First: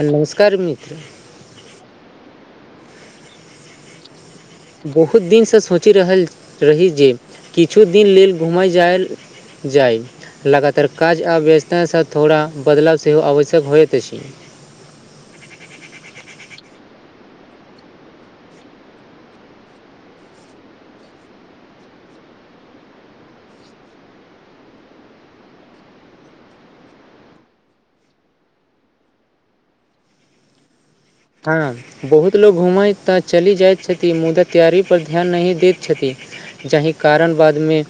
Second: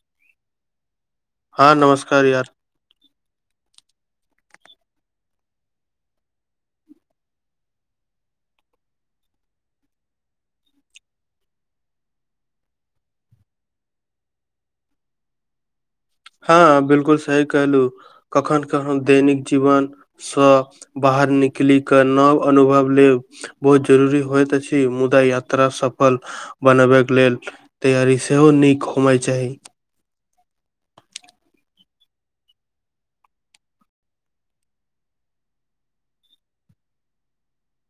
नमस्कार मित्र हँ नमस्कार यार बहुत दिन से सोइच रहल रही जे किछु दिन लेल घुमय जायल जाइ लगातार काज आ व्यसतास थोड़ा बदलाव सेहो आवश्यक होइत अछि हँ बिलकुल सही कहलहु कखन कन दैनिक जीवन सँ बाहर निकलि क नव अनुभव लेब बहुत जरूरी होइत अछि मुदा यात्रा सफल बनबके लेल तैयरी सेहो नीक होमाय चाही हं बहुत लोकोग घूमैत तऽ चली जाइत छथिन मुदा तैयारी पर ध्यान नहि दैत छथिन जहि कारण बाद मे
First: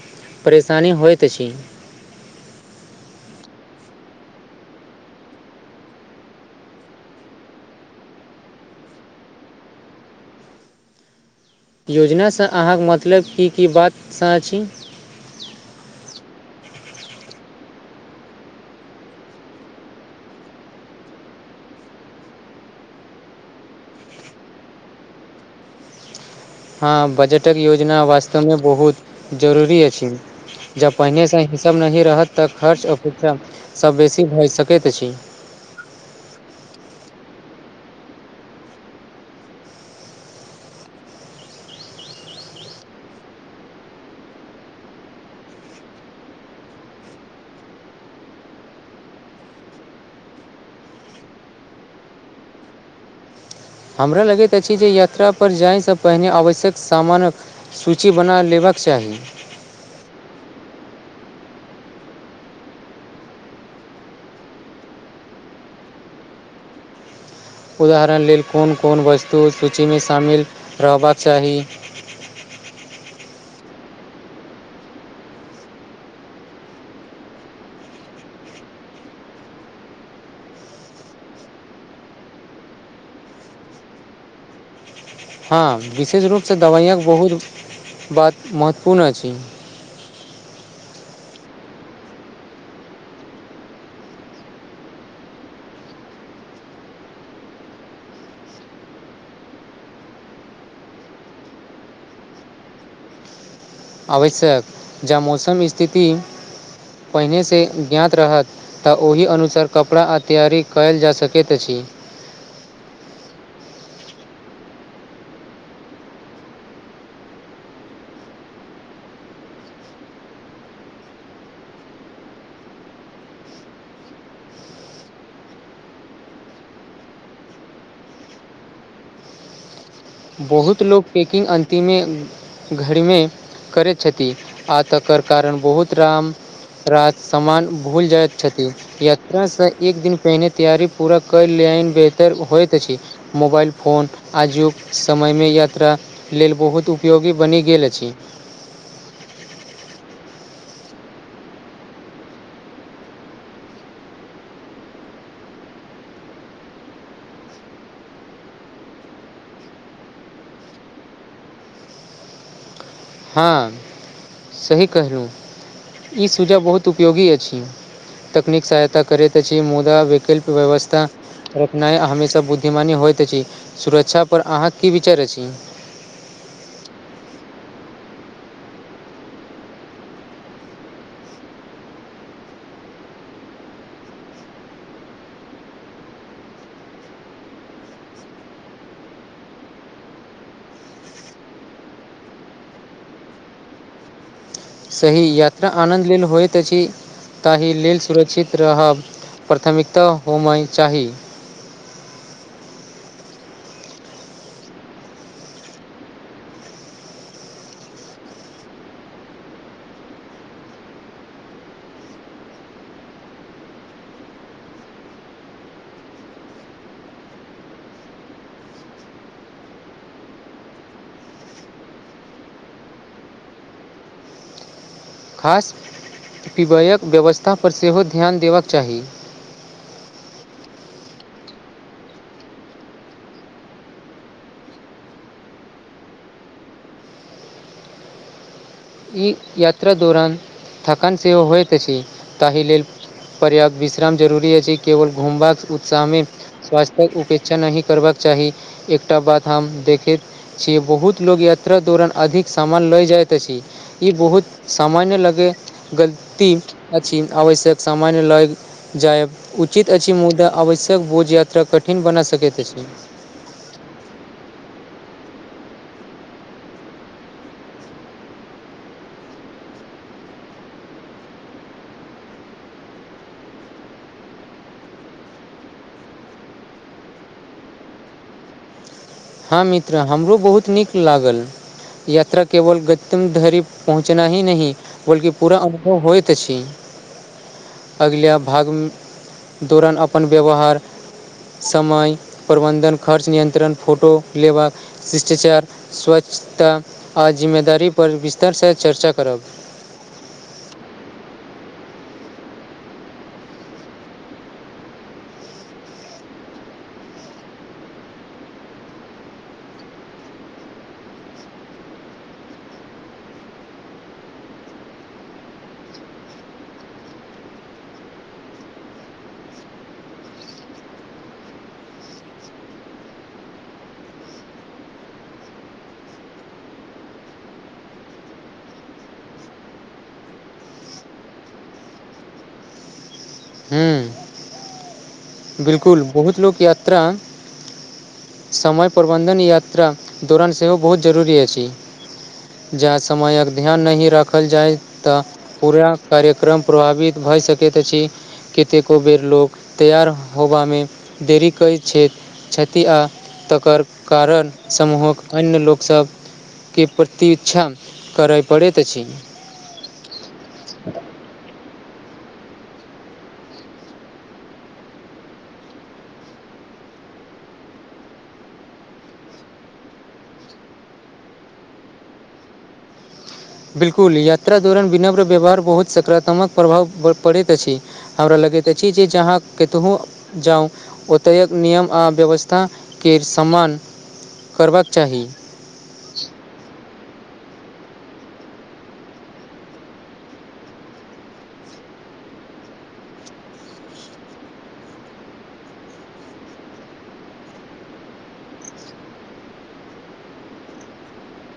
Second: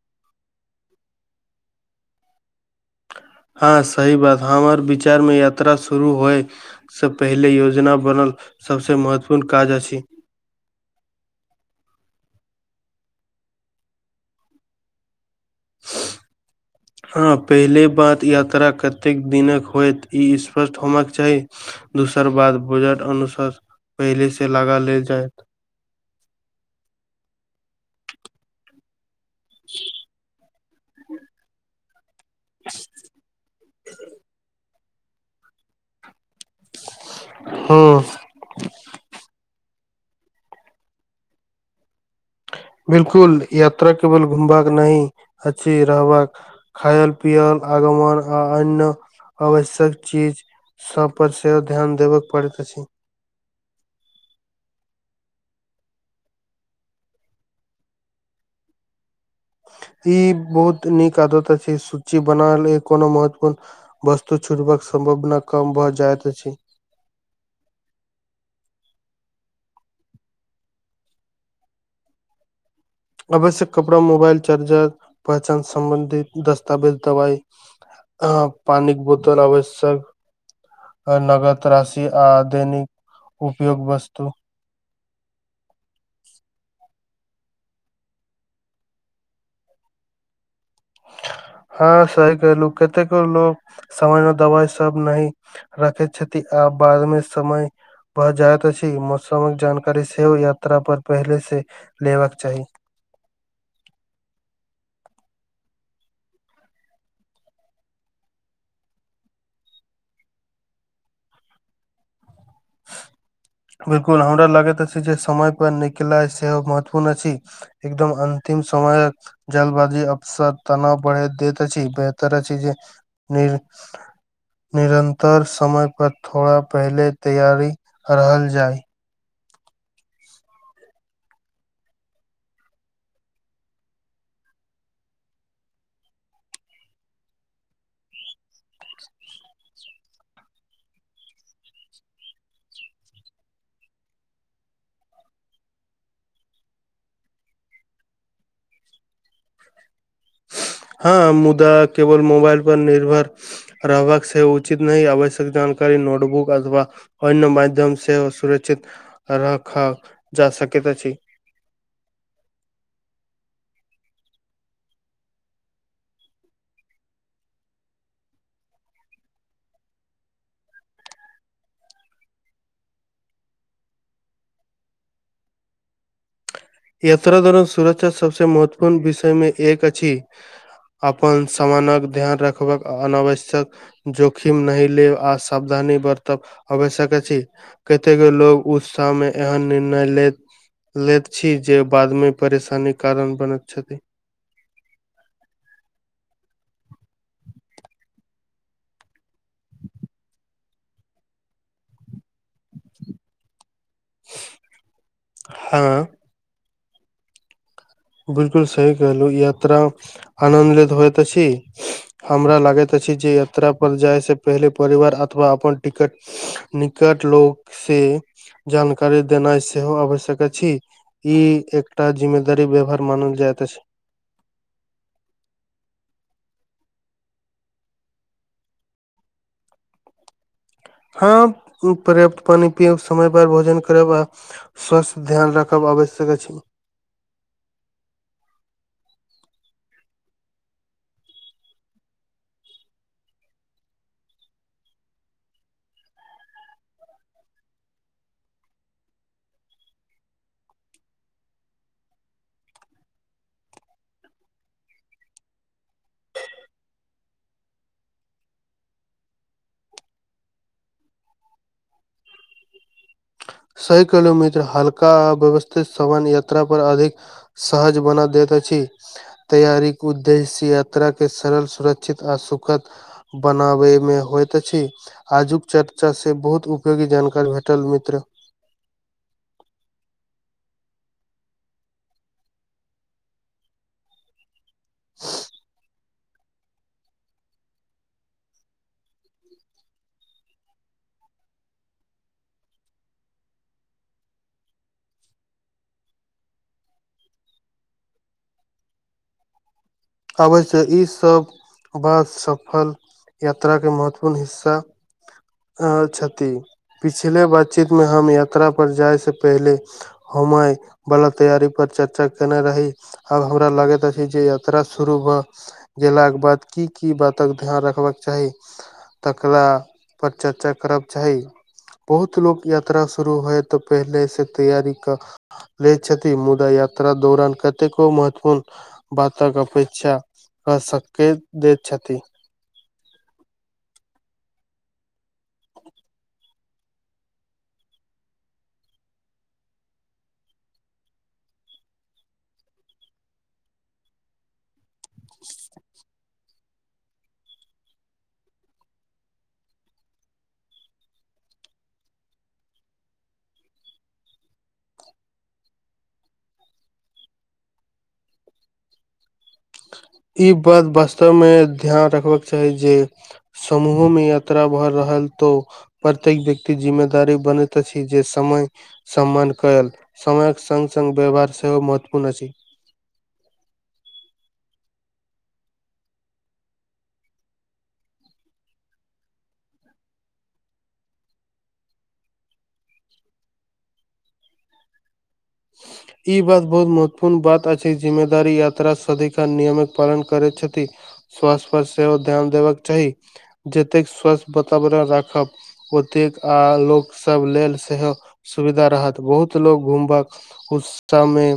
परेशानी होइत अछि हँ सही बात हमर विचार मे यात्रा शुरू होय से पहिले योजना बनल सबसे महत्वपूर्ण काज अछि योजनासँ अहाँक मतलब की की बातस अछि हँ पहिले बात यात्रा कतेक दिनक होयत ई स्पष्ट होबाक चाही दोसर बात बेगर अनुसार पहिले से लगा लेल जायत हँ बजटक योजना वास्तव मे बहुत जरूरी अछि जँ पहिने से हिस नहि रहत तऽ खर्च अपेक्षा से बेसी भऽ सकैत अछ हूँ बिलकुल यात्रा केवल घुमबाक नहि अछि रहबाक खायल पियल आगमन आ अन्य आवश्यक चीज सब पर सेहो ध्यान देबय पड़ैत अछ हमरा लगैत अछि जे यात्रा पर जाय से पहिने आवश्यक सामानक सूची बना लेबाक चाही ई बहुत नीक आदत अछि सूची बनाले कोनो महत्वपूर्ण वस्तु छुटबाक सम्भावना कम भऽ जाइत अछि उदाहरण लेल कोन कोन वस्तु सूचीमे शामिल रहबाक चाही आवश्यक कपड़ा, मोबाइल चार्जर, पहचान संबंधित दस्तावेज, दवाई। हँ, पानिके बोतल आवश्यक। नगद राशि आ आधुनिक उपयोगक वस्तु। हँ, विशेष रूपसँ दवाइयक बहुत बात महत्वपूर्ण अछि। हँ, सही कहलहुँ, कतेक लोक सामान दबा सँ नहि। रखैत छथि आ बादमे समय। भऽ जायइत अछि मौसमक जानकारी सेहो यात्रा पर जाएसँ पहिने लऽ लेबाक चाही। आवश्यक, जँ मौसमक स्थिति पहिनेसँ ज्ञात रहत। तऽ ओहि अनुसार कपड़ा आ तैयारी कयल जा सकैत अछि। [inaudible] बिल्कुल, हमरा लगैत अछि जे समय पर निकलनाइ बहुत महत्वपूर्ण अछि। एकदम अंतिम समय कऽ जल्दबाजी अक्सर तनाव बढ़ा दैत अछि, बेहतर अछि जे नहि। निरन्तर समयसँ थोड़ा पहिने तैयारी रहल जाइ। बहुत लोक पैकिंग अन्तिमे करैत छथि। घरमे करैत छथि आ तकर कारण बहुत राम रात सामान भूलि जाइत छथि। यात्रासँ एक दिन पहिने तैयारी पूरा कऽ लेनाइ बेहतर होइत अछि। मोबाइल फोन आजुग। समयमे यात्रा लेल बहुत उपयोगी बनि गेल अछि। हँ, मुदा केवल मोबाइल पर निर्भर। रहबाक से उचित नहि, आवश्यक जानकारी नोटबुक अथवा। अन्य माध्यम सेहो सुरक्षित राखल जा सकैत अछि। हँ, सही कहलहुँ, ई सुझाव बहुत उपयोगी अछि। तकनीक सहायता करै छै, मुदा वैकल्पिक व्यवस्था। रखनाइ हमेशा बुद्धिमानी होइत अछि। सुरक्षा पर अहाँके की विचार अछि? यात्रा दौरान सुरक्षा सबसे महत्वपूर्ण विषयमे एक अछि। अपन सामानक ध्यान रखब आवश्यक। जोखिम नहि लेब आ सावधानी बरतब आवश्यक अछि। कतेको लोक उत्साहमे एहन निर्णय लऽ लैत छथि। छी जे बादमे परेशानीक कारण बनैत छथि। सही यात्रा आनन्द लेल होइत छी। ताहि लेल सुरक्षित रहब प्राथमिकता होम चाही। हँ बिल्कूल सही कहलहु यात्रा आनन्द होइत छी हमरा लागैत अछि जे यात्रा पर जायसँ पहिले परिवार अथवा अपन टिकट निकट लोक से। जानकारी देनाइ सेहो आवश्यक अछि। ई एकटा जिम्मेदारीपूर्ण व्यवहार अछि। मानल जाइत छै। खास पिबयके व्यवस्थापर सेहो ध्यान देबाक चाही। हँ, पर्याप्त पानि पिब, समयपर भोजन करब आ। स्वस्थ पर ध्यान राखब आवश्यक अछि। ई यात्रा दौरान थकान सेहो होइ छै, ताहि लेल। पर्याप्त विश्राम जरूरी अछि, केवल घुमबाक उत्साहमे। स्वास्थ्यक उपेक्षा नहि करबाक चाही। एकटा बात हम देखै छी। बहुत लोक यात्रा दौरान अधिक सामान लऽ जाइत अछि। ई बहुत सामान्य गलती अछि, आवश्यक सामान्य लग। जायब उचित अछि मुदा आवश्यकसँ बेसी बोझ यात्रा कठिन बना सकैत अछि। सही कहलहुँ मित्र, हल्का आ व्यवस्थित सामान यात्रा पर अधिक उपयोगी होइत अछि। सहज बना दैत छी। तैयारी उद्देश्य यात्रा क सरल सुरक्षित आ सुखद बनाबय में होइत अछि आजुक चर्चा से बहुत उपयोगी जानकारी भेटल मित्र हँ मित्र हमरो बहुत नीक लागल याता केवल गतम धरि पहुँचना ही न नै बल्कि पूरा अनुभव होय छी अगिला भाग दौरान अपन व्यवहार समय प्रबन्धन खर्च नियंत्रण फोटो लेबाका शिष्टाचार स्वच्छता आ जिम्मेदारी पर विस्तरसँ चर्चा करब अबै छै ईसब बस सफल यात्रा के महत्वपूर्ण हिस्सा अ छथि पिछले बातचीत मे हम यात्रा पर जाय स पहिले हो वला तैयारी पर चर्चा केने रही आब हमरा लागैत अछि जे शुरू भऽ गेलाक बाद की की बातक ध्यान रखबाक चाह तकरा पर चर्चा करके चाही बहुत लोको यात्रा शुरू होय तऽ पहिलेसँ तैयारी लय छथि मुदा याता दौरान कतेको महत्वपूर्ण तक अपेक्षाक सकैत दैत छथि हूँ बिलकुल बहुत लोकयात्रा समय प्रबन्धन यात्रा दौरान सेहो बहुत जरूरी अछि ज समयक ध्यान नै राखल जाय तऽ पूरा कार्य क्रम प्रभावित भय सकैत अछि कतेको बेर लोक तैयार होबा में देरी कै क्ष क्षति आ तकर कारण समूहक अन्य लोकसब के प्रतीक्षा करय पड़ैत अछि इ बात वास्तव मे ध्यान रखबाक के चाही जे समूह में यात्रा बढ़ रहल तो प्रत्येक व्यक्ति जिम्मेदारी बनैत छै जे समय सम्मान कयल समयक संग संग व्यवहार सेहो महत्वपूर्ण अछि बिल्कुल यात्रा दौरान विनम्र व्यवहार बहुत सकारात्मक प्रभाव पड़ैत अछि हमरा लगैत अछि जे ज अहाँ कतहु जाऊ ओतय नियम आ व्यवस्था के सम्मान करबाक चाही ई बात बहुत महत्वपूर्ण बात अछि जिम्मेदार यात्रा सदिका नियम पालन करे छथि स्वास्थ्य पर सेहो ध्यान देबाक चाही जतेक स्वास्थ वातावरण राखब ओतेक आ लोक सब लेल सेहो सुविधा रहत बहुत लोग घूमबक उस में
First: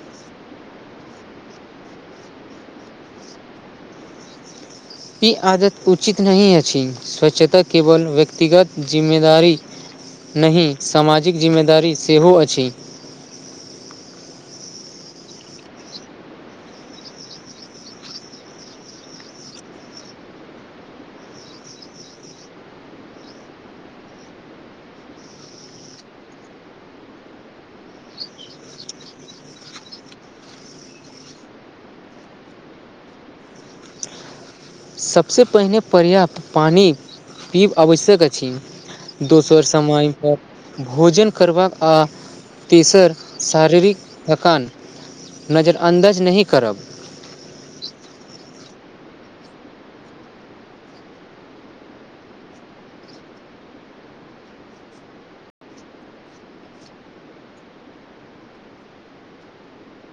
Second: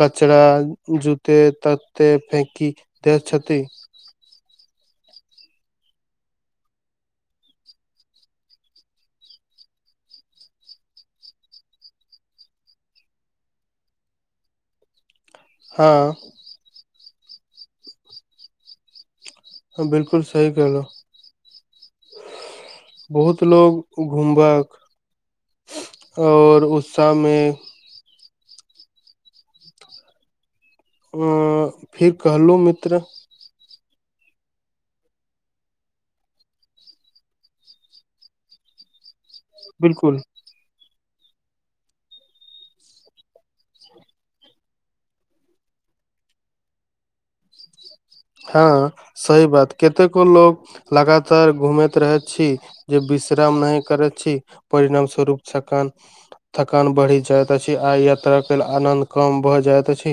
कचड़ा जुते तते फेंकी दे ई आदत उचित नै अछि स्वच्छता केवल व्यक्तिगत जिम्मेदारी नै सामाजिक जिम्मेदारी सेहो अछि हँ हँ बिल्कुल सही कहलुँ बहुत लो घूमबाक ओर उतसामे फेर कहलहुँ मित्र सभसँ पहिने पर्याप्त पइन पीब आवश्यक अछि दोसर समय बिलकुल पर भोजन करबाक आ तेसर शारीरिक थकान नजरअन्दाज नहि करब हँ सही बात कतेको लोग लगातार घूमैत रहै छी जे विश्राम नहि करै छी परिणाम स्वरूप सक थकान बढ़ि जाइत अछि आ यात्राके लेल आनन्द कम भऽ जाइत अछ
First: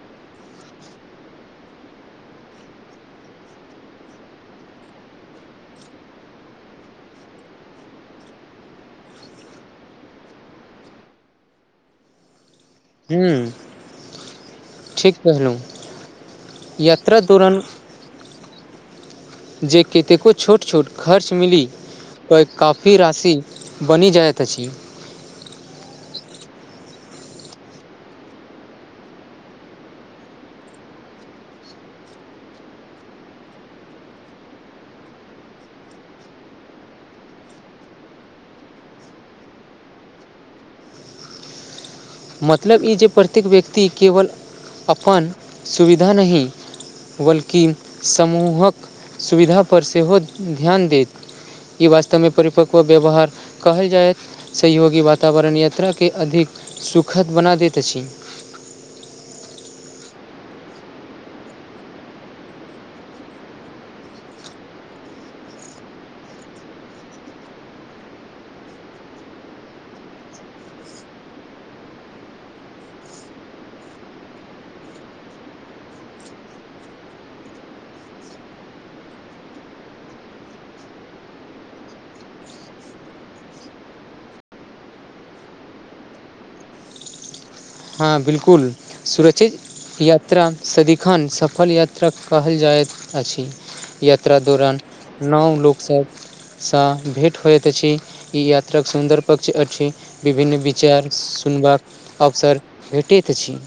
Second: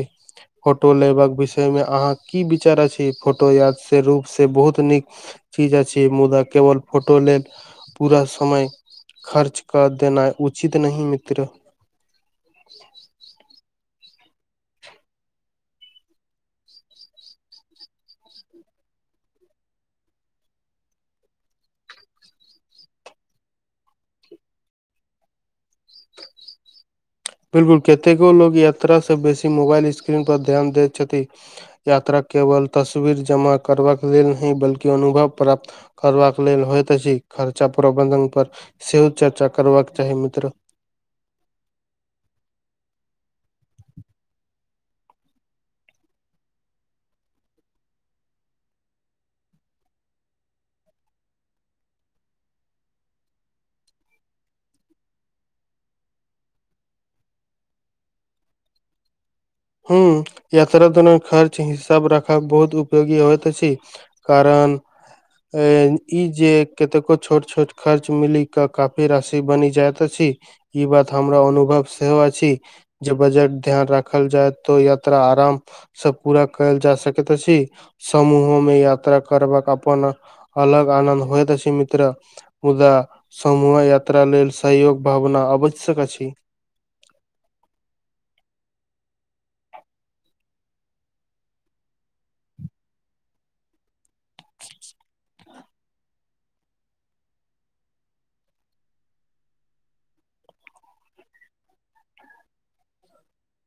फोटो लेबाक विषय में अहाँ की विचार फोटो याद से रूप से बहुत नीक चीज अछि मुदा केवल फोटो लेल पूरा समय खर्च कर देना उचित नै मित्र हूँ ठीक कहलहुँ यात्रा दौरान जे कतेको छोट छोट खर्च मिल के काफी राशि बइन जाइत अछि बिलकुल कतेको लोग यात्रास स बेसी मोबाइल स्क्रीन पर ध्यान दैत छथि यात्रा केवल तस्वीर जमा करबाक लेल न बल्कि अनुभव प्राप्त करबाक लेल होइत छै खर्चा प्रबंधन पर सेहो चर्चा करबाक चाही मित्र मतलब ई जे प्रत्येक व्यक्ति केवल अपन सुविधा नहि बल्कि समूहक सुविधा पर सेहो ध्यान देत ई वास्तव में परिपकव व्यवहार कहल जाय सहयोगी वातावरण यात्रा के अधिक खत बना दैत अछि हू यात्रा दौरान खर्च हिसाब राखब बहुत उपयोगी होइत अछि कारण अ इ जे कतेको छोट छोट खर्च मिली के काफी राशि बनि जाइत अछि ई बात हमरा अनुभव सेहो अछि जे बजट ध्यान राखल जाय तो यात्रा आरामस पूरा कयल जा सकैत छी समूह मे याता करबाक अपन अलग आनन्द होए त छै मित्र मुदा समूह यात्रा लेल सहयक भावना आवश्यक अछ हँ बिलकुल सुरक्षित यात्रा सदिखन सफल यात्रा कहल जाइत अछि यात्रा दौरान नओ लोकसभसँ भेंट होइत अछि ई यात्रा सुन्दर पक्ष अछि विभिन्न विचार सुनबाक अवसर भेटैत त छी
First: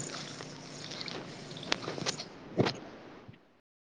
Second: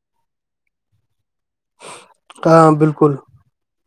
हँ बिलकुल